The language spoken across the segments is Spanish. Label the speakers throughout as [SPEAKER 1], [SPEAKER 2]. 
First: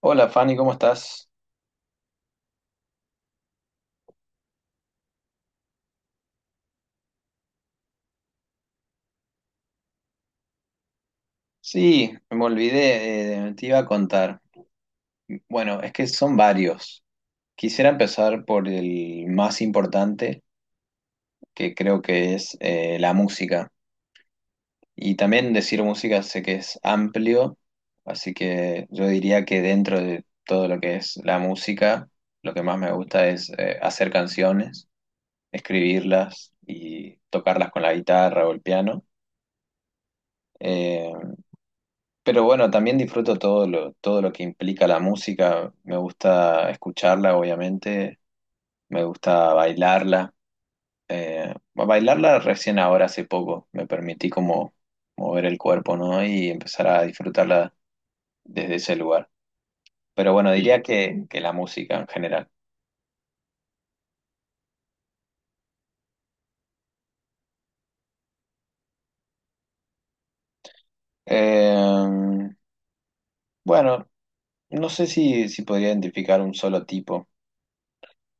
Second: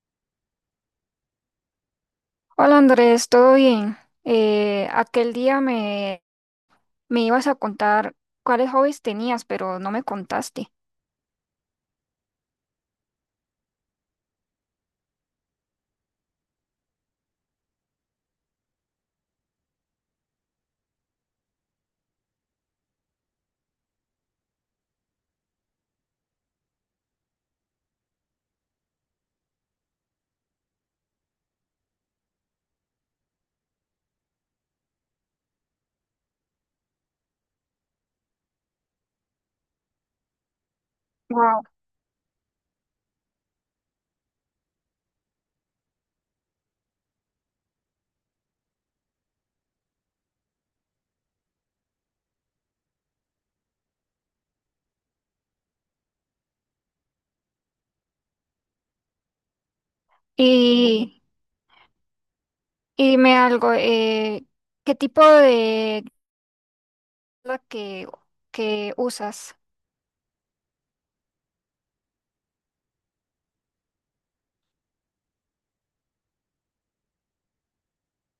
[SPEAKER 1] Hola Fanny, ¿cómo estás?
[SPEAKER 2] Hola Andrés, ¿todo bien? Aquel día me ibas a contar cuáles hobbies tenías, pero no me contaste.
[SPEAKER 1] Sí, me olvidé, te iba a contar. Bueno, es que son varios. Quisiera empezar por el más importante, que creo que es la música. Y también decir música sé que es amplio, así que yo diría que dentro de todo lo que es la música, lo que más me gusta es hacer canciones, escribirlas y tocarlas con la guitarra o el piano. Eh,
[SPEAKER 2] Wow.
[SPEAKER 1] Pero bueno, también disfruto todo lo que implica la música. Me gusta escucharla, obviamente. Me gusta bailarla. Bueno, bailarla recién ahora, hace poco. Me permití como mover el cuerpo, ¿no? Y empezar a disfrutarla desde ese lugar. Pero bueno, diría
[SPEAKER 2] Y,
[SPEAKER 1] que la música en general.
[SPEAKER 2] y dime algo, ¿qué tipo de la que, que usas?
[SPEAKER 1] Eh, bueno, no sé si podría identificar un solo tipo.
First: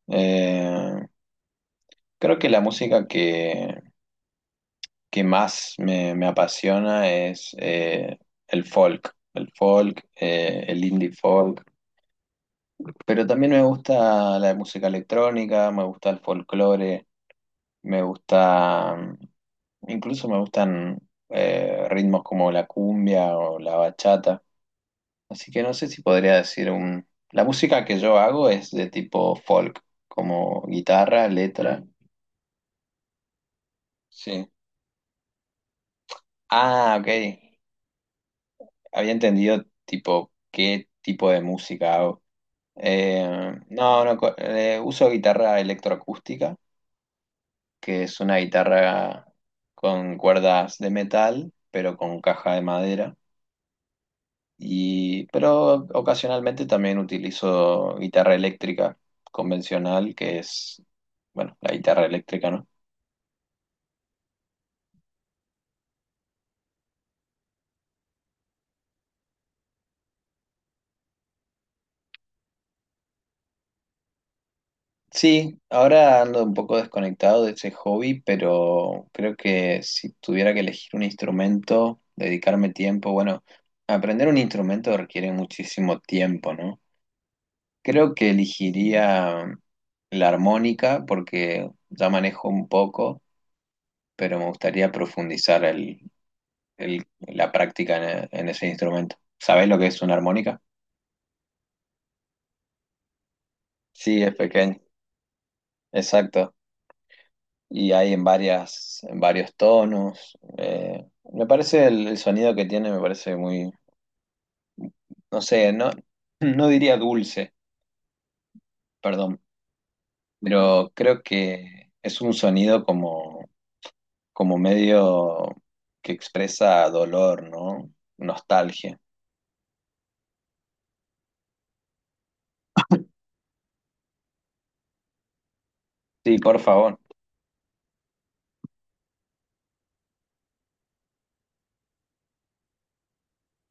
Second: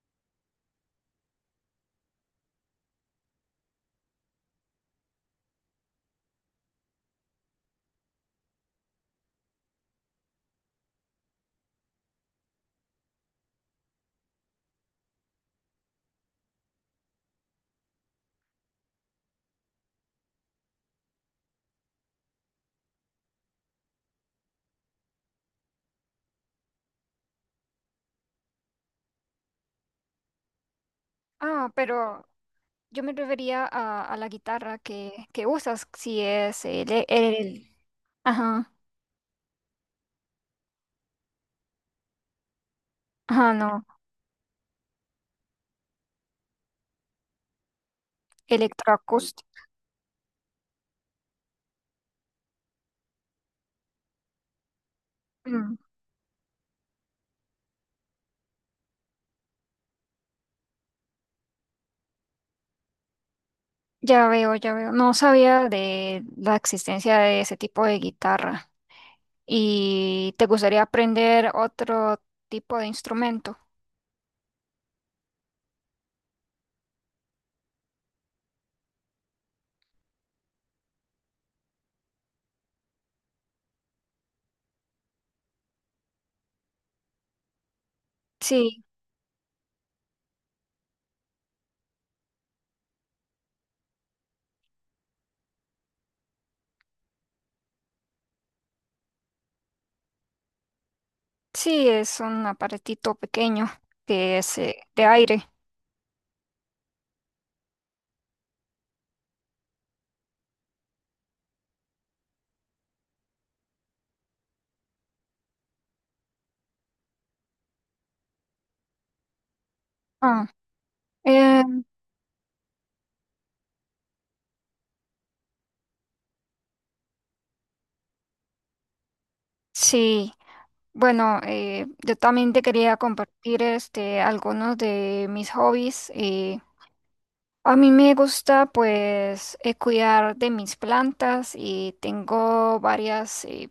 [SPEAKER 1] Eh, Creo que la música que más me apasiona es el folk, el indie folk, pero también me gusta la música electrónica, me gusta el folclore, me gusta, incluso me gustan ritmos como la cumbia o la bachata, así que no sé si podría decir un... La música que yo hago es de tipo folk, como guitarra,
[SPEAKER 2] Ah,
[SPEAKER 1] letra.
[SPEAKER 2] pero yo me refería a la
[SPEAKER 1] Sí.
[SPEAKER 2] guitarra que usas, si es
[SPEAKER 1] Ah,
[SPEAKER 2] el,
[SPEAKER 1] ok.
[SPEAKER 2] el- ajá,
[SPEAKER 1] Había entendido tipo qué tipo de música hago.
[SPEAKER 2] ajá, no,
[SPEAKER 1] No, no, co- uso guitarra electroacústica, que es una guitarra
[SPEAKER 2] electroacústica.
[SPEAKER 1] con cuerdas de metal, pero con caja de madera. Y,
[SPEAKER 2] Mm,
[SPEAKER 1] pero ocasionalmente también utilizo guitarra eléctrica convencional, que es, bueno, la guitarra eléctrica, ¿no?
[SPEAKER 2] ya veo, ya veo. No sabía de la existencia de ese tipo de guitarra. ¿Y te gustaría aprender otro tipo de instrumento?
[SPEAKER 1] Sí, ahora ando un poco desconectado de ese hobby, pero creo que si tuviera que elegir un instrumento, dedicarme tiempo, bueno, aprender un instrumento requiere muchísimo tiempo, ¿no? Creo que
[SPEAKER 2] Sí,
[SPEAKER 1] elegiría la armónica porque ya manejo un poco, pero me gustaría profundizar la práctica en ese instrumento. ¿Sabés lo que es una armónica?
[SPEAKER 2] sí, es un aparatito pequeño
[SPEAKER 1] Sí, es
[SPEAKER 2] que es
[SPEAKER 1] pequeño.
[SPEAKER 2] de aire.
[SPEAKER 1] Exacto. Y hay en varias, en varios tonos. Me parece el sonido que tiene, me parece muy, no sé, no, no diría dulce, perdón,
[SPEAKER 2] Ah,
[SPEAKER 1] pero creo
[SPEAKER 2] eh,
[SPEAKER 1] que es un sonido como, como medio que expresa dolor, ¿no? Nostalgia.
[SPEAKER 2] sí, bueno, yo también te quería compartir este, algunos de mis hobbies.
[SPEAKER 1] Sí, por favor.
[SPEAKER 2] A mí me gusta pues cuidar de mis plantas y tengo varias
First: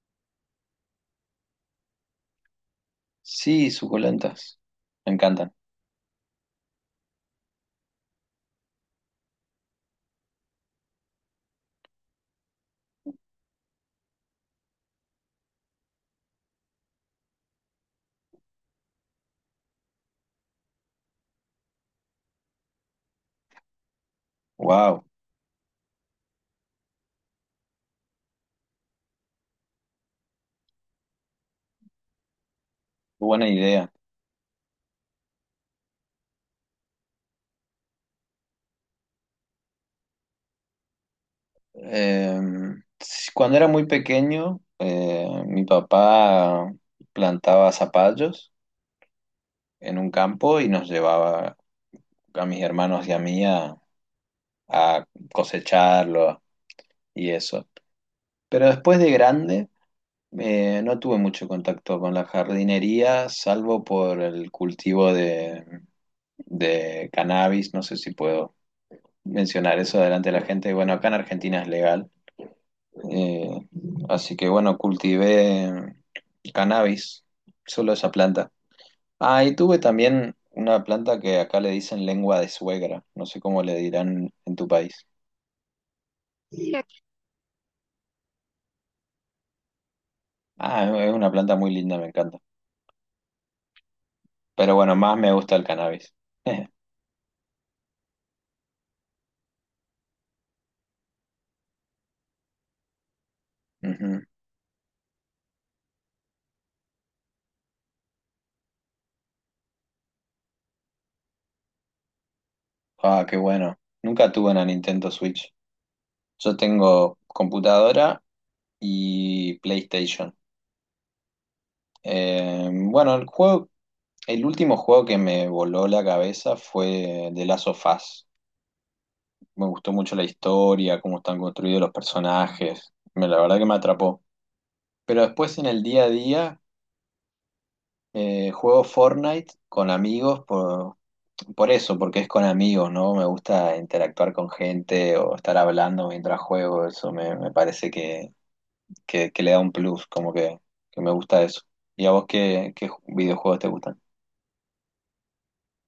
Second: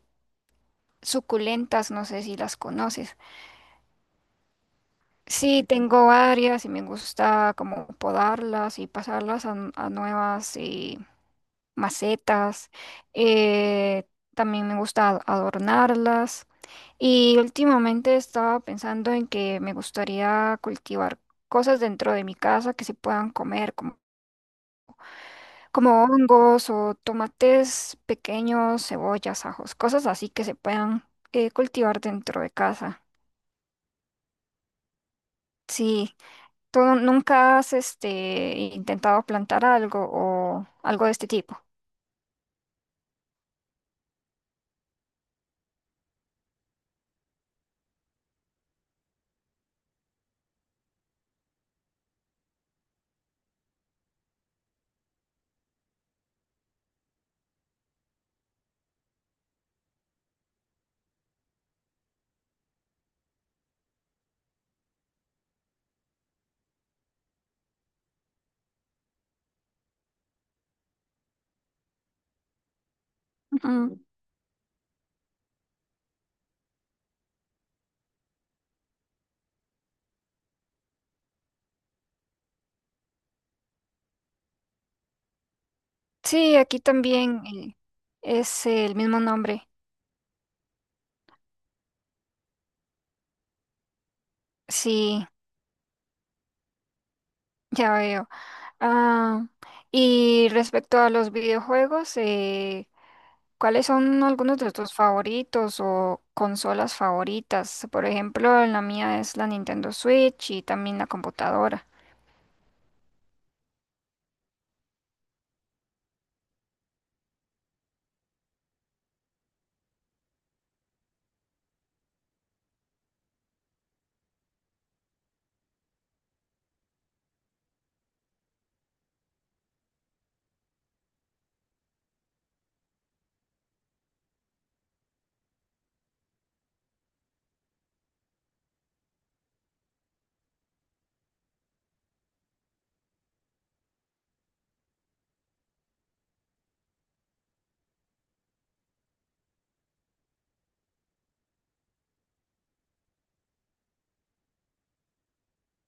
[SPEAKER 2] suculentas, no sé si las conoces.
[SPEAKER 1] Sí, suculentas. Me encantan.
[SPEAKER 2] Sí, tengo varias y me gusta como podarlas y pasarlas a, a nuevas macetas. Eh, También me gusta adornarlas. Y últimamente estaba pensando en que me gustaría cultivar cosas dentro de mi casa que se puedan comer, como,
[SPEAKER 1] Wow,
[SPEAKER 2] como hongos o tomates pequeños, cebollas, ajos, cosas así que se puedan cultivar dentro de casa.
[SPEAKER 1] buena idea.
[SPEAKER 2] Sí. ¿Tú nunca has este, intentado plantar algo o algo de este tipo?
[SPEAKER 1] Eh, Cuando era muy pequeño, mi papá plantaba zapallos en un campo y nos llevaba a mis hermanos y a mí a cosecharlo y eso. Pero después de grande, no tuve mucho contacto con la jardinería, salvo por el cultivo de cannabis. No sé si puedo mencionar eso delante de la gente. Bueno, acá en Argentina es legal. Eh,
[SPEAKER 2] Ujú.
[SPEAKER 1] Así que bueno, cultivé cannabis, solo esa planta. Ah, y tuve también una planta que acá le dicen lengua de suegra, no sé cómo le dirán en tu país.
[SPEAKER 2] Sí, aquí también es el mismo nombre.
[SPEAKER 1] Ah, es una planta muy linda, me encanta. Pero bueno, más
[SPEAKER 2] Sí,
[SPEAKER 1] me gusta el cannabis.
[SPEAKER 2] ya veo. Ah, y respecto a los videojuegos, ¿cuáles
[SPEAKER 1] Ujú.
[SPEAKER 2] son algunos de tus favoritos o consolas favoritas? Por ejemplo, la mía es la Nintendo Switch y también la computadora.
[SPEAKER 1] Ah, qué bueno. Nunca tuve una Nintendo Switch. Yo tengo computadora y PlayStation. Eh, bueno, el juego, el último juego que me voló la cabeza fue The Last of Us. Me gustó mucho la historia, cómo están construidos los personajes. Me- La verdad que me atrapó. Pero después en el día a día juego Fortnite con amigos por eso, porque es con amigos, ¿no? Me gusta interactuar con gente o estar hablando mientras juego. Eso me parece que le da un plus, que me gusta eso. ¿Y a vos qué videojuegos te gustan?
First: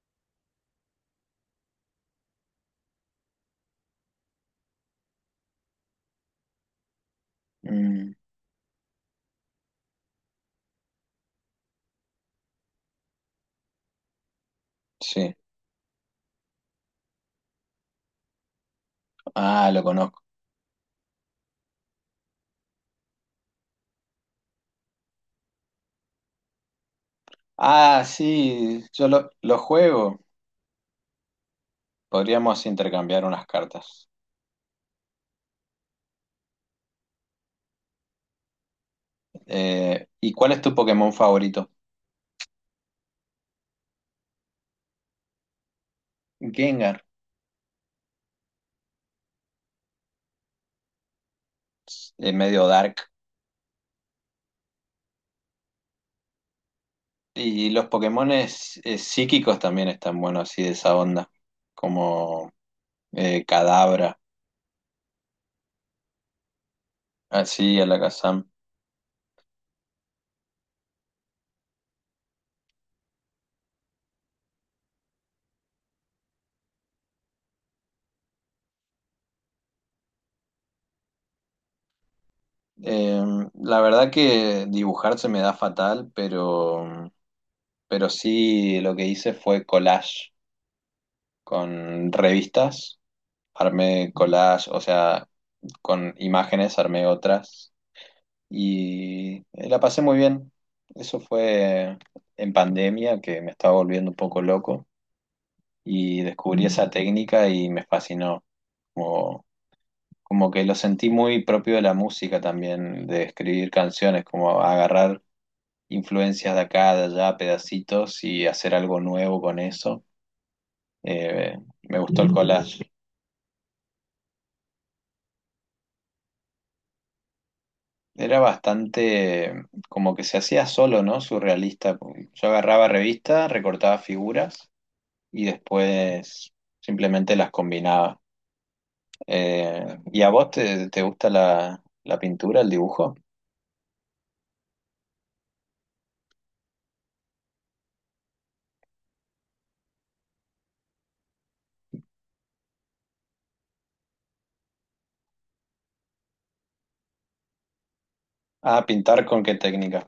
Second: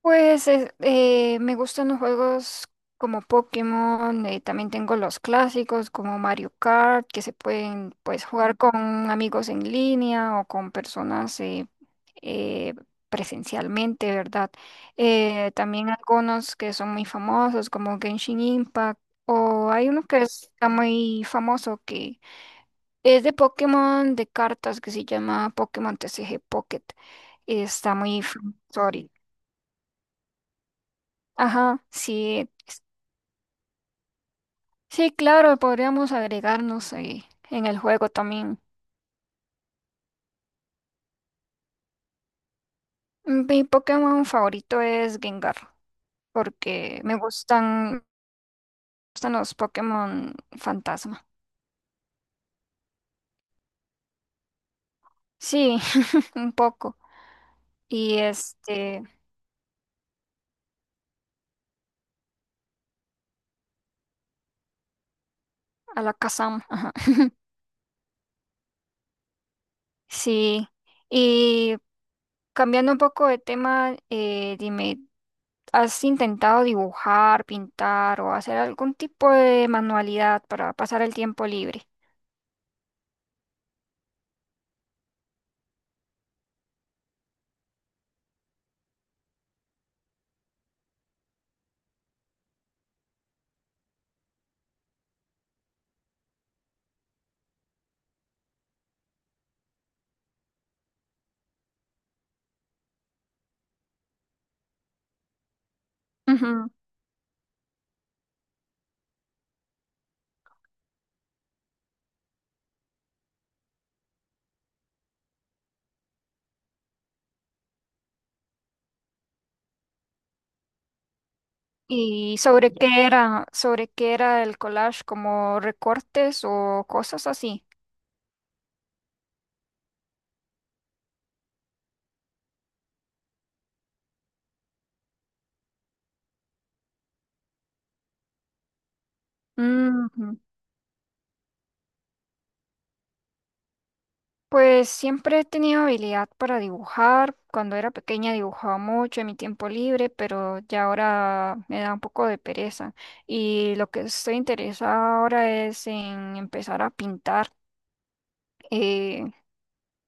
[SPEAKER 2] Me gustan los juegos como Pokémon, también tengo los clásicos como Mario Kart, que se pueden
[SPEAKER 1] Mm,
[SPEAKER 2] pues jugar con amigos en línea o con personas eh, presencialmente, ¿verdad?
[SPEAKER 1] sí.
[SPEAKER 2] También algunos que son muy famosos como Genshin Impact o
[SPEAKER 1] Ah, lo
[SPEAKER 2] hay uno que
[SPEAKER 1] conozco.
[SPEAKER 2] está muy famoso que es de Pokémon de cartas que se llama Pokémon TCG Pocket. Está
[SPEAKER 1] Ah,
[SPEAKER 2] muy famoso
[SPEAKER 1] sí,
[SPEAKER 2] ahorita.
[SPEAKER 1] lo juego.
[SPEAKER 2] Ajá, sí,
[SPEAKER 1] Podríamos intercambiar unas cartas.
[SPEAKER 2] sí, claro, podríamos agregarnos en el juego también.
[SPEAKER 1] ¿Y cuál es tu Pokémon favorito?
[SPEAKER 2] Mm, mi Pokémon favorito es Gengar, porque
[SPEAKER 1] Gengar,
[SPEAKER 2] me gustan los Pokémon fantasma.
[SPEAKER 1] medio dark.
[SPEAKER 2] Sí, un poco.
[SPEAKER 1] Y los
[SPEAKER 2] Y
[SPEAKER 1] Pokémones
[SPEAKER 2] este,
[SPEAKER 1] psíquicos también están buenos, así de esa onda, como Cadabra,
[SPEAKER 2] Alakazam. Ah,
[SPEAKER 1] así Alakazam.
[SPEAKER 2] sí. Y cambiando un poco de tema, dime, ¿has intentado dibujar, pintar o hacer algún tipo de manualidad para pasar el tiempo libre?
[SPEAKER 1] Eh, la verdad que dibujar se me da fatal, pero sí lo que hice fue collage con revistas, armé collage, o sea, con imágenes armé otras y la pasé muy bien. Eso fue en pandemia que me estaba volviendo un poco loco y descubrí esa técnica y me fascinó. Como, como que lo sentí muy propio de la música también, de escribir canciones, como agarrar influencias de acá, de allá, pedacitos y hacer algo nuevo con eso. Eh, Me gustó el
[SPEAKER 2] ¿Y sobre
[SPEAKER 1] collage.
[SPEAKER 2] sobre qué era el collage, como recortes o cosas así?
[SPEAKER 1] Era bastante como que se hacía solo, ¿no? Surrealista, porque yo agarraba revistas, recortaba figuras y después simplemente las combinaba. ¿Y a
[SPEAKER 2] Ujú.
[SPEAKER 1] vos te gusta la pintura, el dibujo?
[SPEAKER 2] Pues siempre he tenido habilidad para dibujar. Cuando era pequeña dibujaba mucho en mi tiempo libre, pero ya ahora me da un poco de pereza. Y lo que estoy interesada ahora es en empezar a pintar.
[SPEAKER 1] Ah, pintar
[SPEAKER 2] Eh,
[SPEAKER 1] con qué técnica.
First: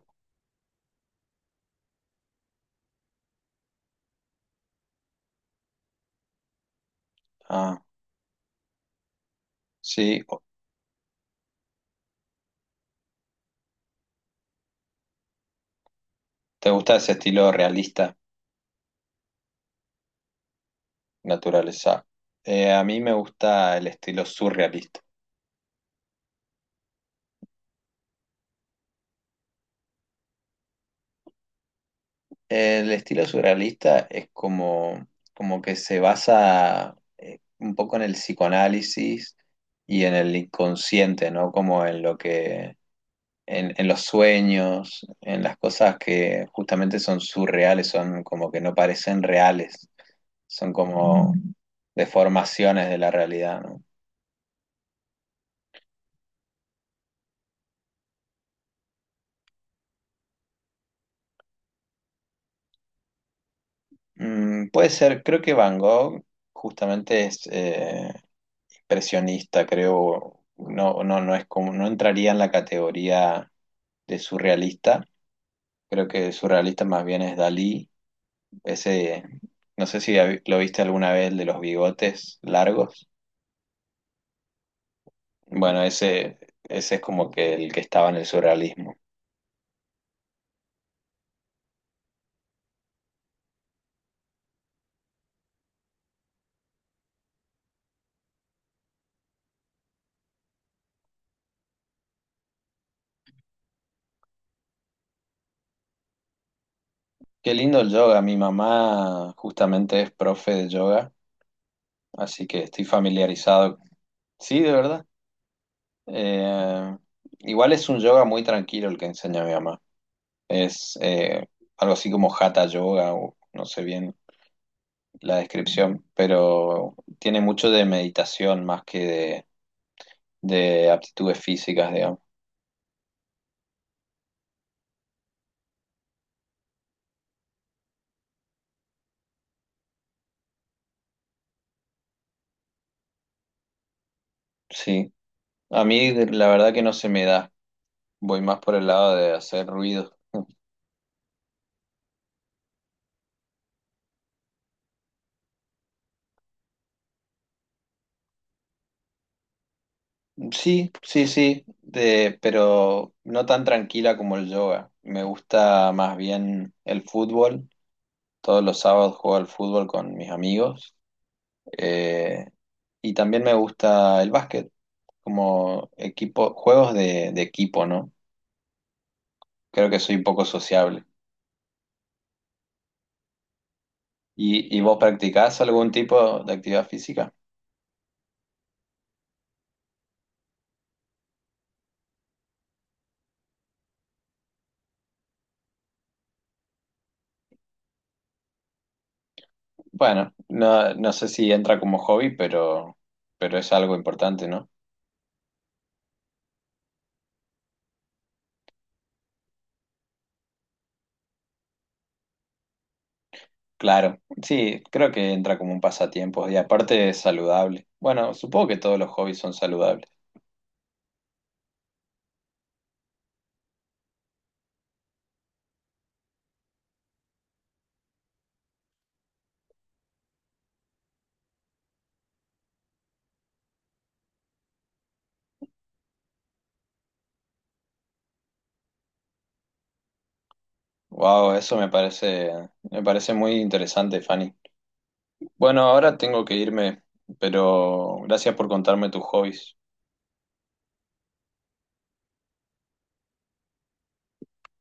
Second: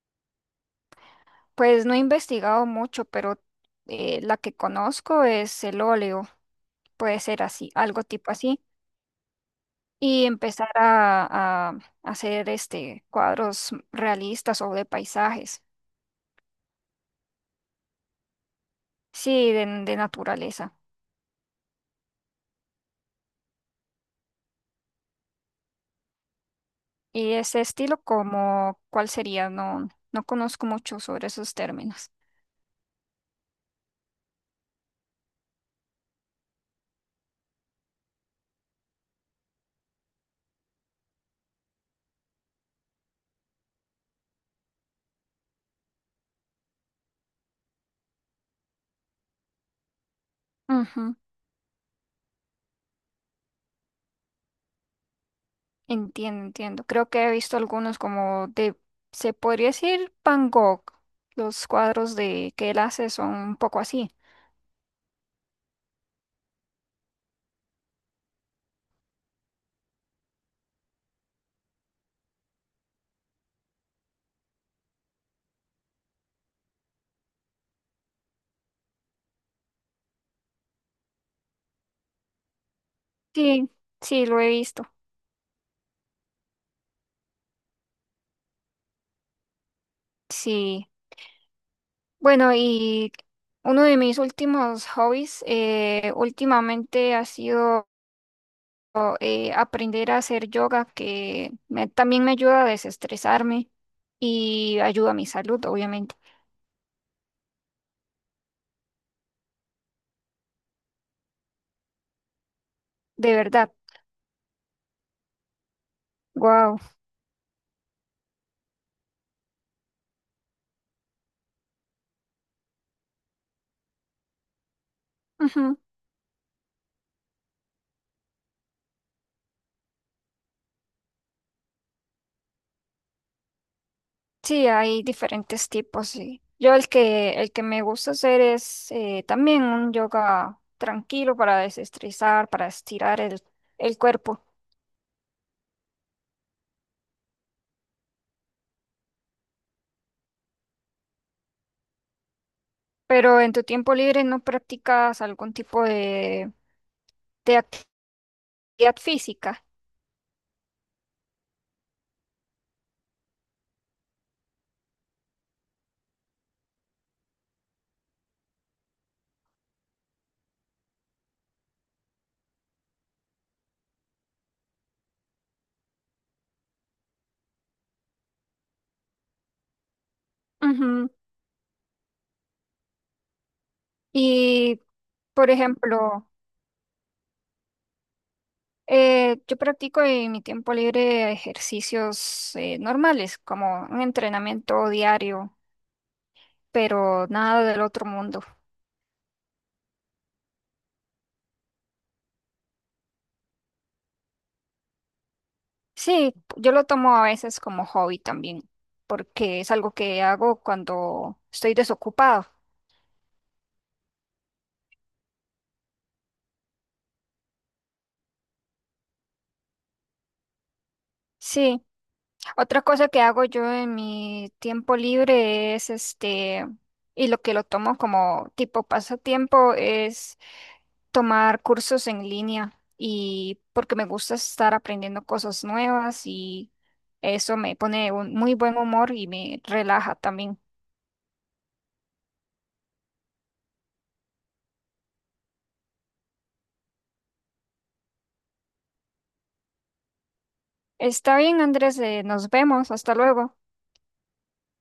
[SPEAKER 2] pues no he investigado mucho, pero la que conozco es el óleo. Puede ser así,
[SPEAKER 1] Ah,
[SPEAKER 2] algo tipo así.
[SPEAKER 1] sí.
[SPEAKER 2] Y empezar a hacer este cuadros realistas o de paisajes,
[SPEAKER 1] ¿Te gusta ese estilo realista,
[SPEAKER 2] sí, de naturaleza.
[SPEAKER 1] naturaleza? A mí me gusta el estilo surrealista.
[SPEAKER 2] Y ese estilo como, ¿cuál sería? No, no conozco mucho sobre esos términos.
[SPEAKER 1] El estilo surrealista es como, como que se basa un poco en el psicoanálisis y en el inconsciente, ¿no? Como en lo que, en los sueños, en las cosas que justamente son surreales, son como que no parecen reales, son
[SPEAKER 2] Ujú,
[SPEAKER 1] como mm, deformaciones de la realidad, ¿no?
[SPEAKER 2] entiendo, entiendo. Creo que he visto algunos como de, se podría decir Van Gogh. Los cuadros de que él hace son un poco así.
[SPEAKER 1] Mm, puede ser, creo que Van Gogh justamente es, expresionista, creo, no, no, no es como, no entraría en la categoría de surrealista. Creo que surrealista más bien es Dalí. Ese, no sé si hab- lo viste alguna vez, el de los bigotes largos.
[SPEAKER 2] Sí, sí, lo he visto.
[SPEAKER 1] Bueno, ese es como que el que estaba en el surrealismo.
[SPEAKER 2] Sí. Bueno, y uno de mis últimos hobbies últimamente ha sido aprender a hacer yoga, que también me ayuda a desestresarme y ayuda a mi salud, obviamente.
[SPEAKER 1] Qué lindo el yoga. Mi mamá justamente es profe de yoga, así que estoy
[SPEAKER 2] ¿De verdad?
[SPEAKER 1] familiarizado. Sí, de verdad.
[SPEAKER 2] Wow.
[SPEAKER 1] Eh, Igual es un yoga muy tranquilo el que enseña mi mamá. Es algo así como Hatha Yoga, o no sé bien la descripción, pero tiene mucho de meditación más que de aptitudes físicas, digamos.
[SPEAKER 2] Sí, hay diferentes tipos. Sí. Yo el que me gusta hacer es también un yoga tranquilo para desestresar, para estirar el cuerpo.
[SPEAKER 1] Sí, a mí de- la verdad que no se me da. Voy más por el lado de hacer ruido.
[SPEAKER 2] Pero en tu tiempo libre no practicas algún tipo de actividad física.
[SPEAKER 1] Sí, sí, sí, de, pero no tan tranquila como el yoga. Me gusta más bien el fútbol. Todos los sábados juego al fútbol con mis amigos. Eh, y también me gusta el básquet. Como equipo, juegos de equipo, ¿no? Creo que soy un poco sociable.
[SPEAKER 2] Ujú.
[SPEAKER 1] Y
[SPEAKER 2] Y,
[SPEAKER 1] vos
[SPEAKER 2] por
[SPEAKER 1] practicás algún
[SPEAKER 2] ejemplo,
[SPEAKER 1] tipo de actividad física?
[SPEAKER 2] yo practico en mi tiempo libre ejercicios normales, como un entrenamiento diario, pero nada del otro mundo.
[SPEAKER 1] Bueno, no, no sé si entra como hobby, pero es algo importante, ¿no?
[SPEAKER 2] Sí, yo lo tomo a veces como hobby también, porque es algo que hago cuando estoy desocupado.
[SPEAKER 1] Claro, sí, creo que entra como un pasatiempo y aparte es saludable. Bueno, supongo que todos los hobbies son saludables.
[SPEAKER 2] Sí, otra cosa que hago yo en mi tiempo libre es este, y lo que lo tomo como tipo pasatiempo es tomar cursos en línea y porque me gusta estar aprendiendo cosas nuevas y eso me pone un muy buen humor y me relaja también.
[SPEAKER 1] Wow, eso me parece muy interesante, Fanny. Bueno, ahora tengo que irme, pero gracias por contarme tus hobbies.
[SPEAKER 2] Está bien, Andrés, nos vemos, hasta luego.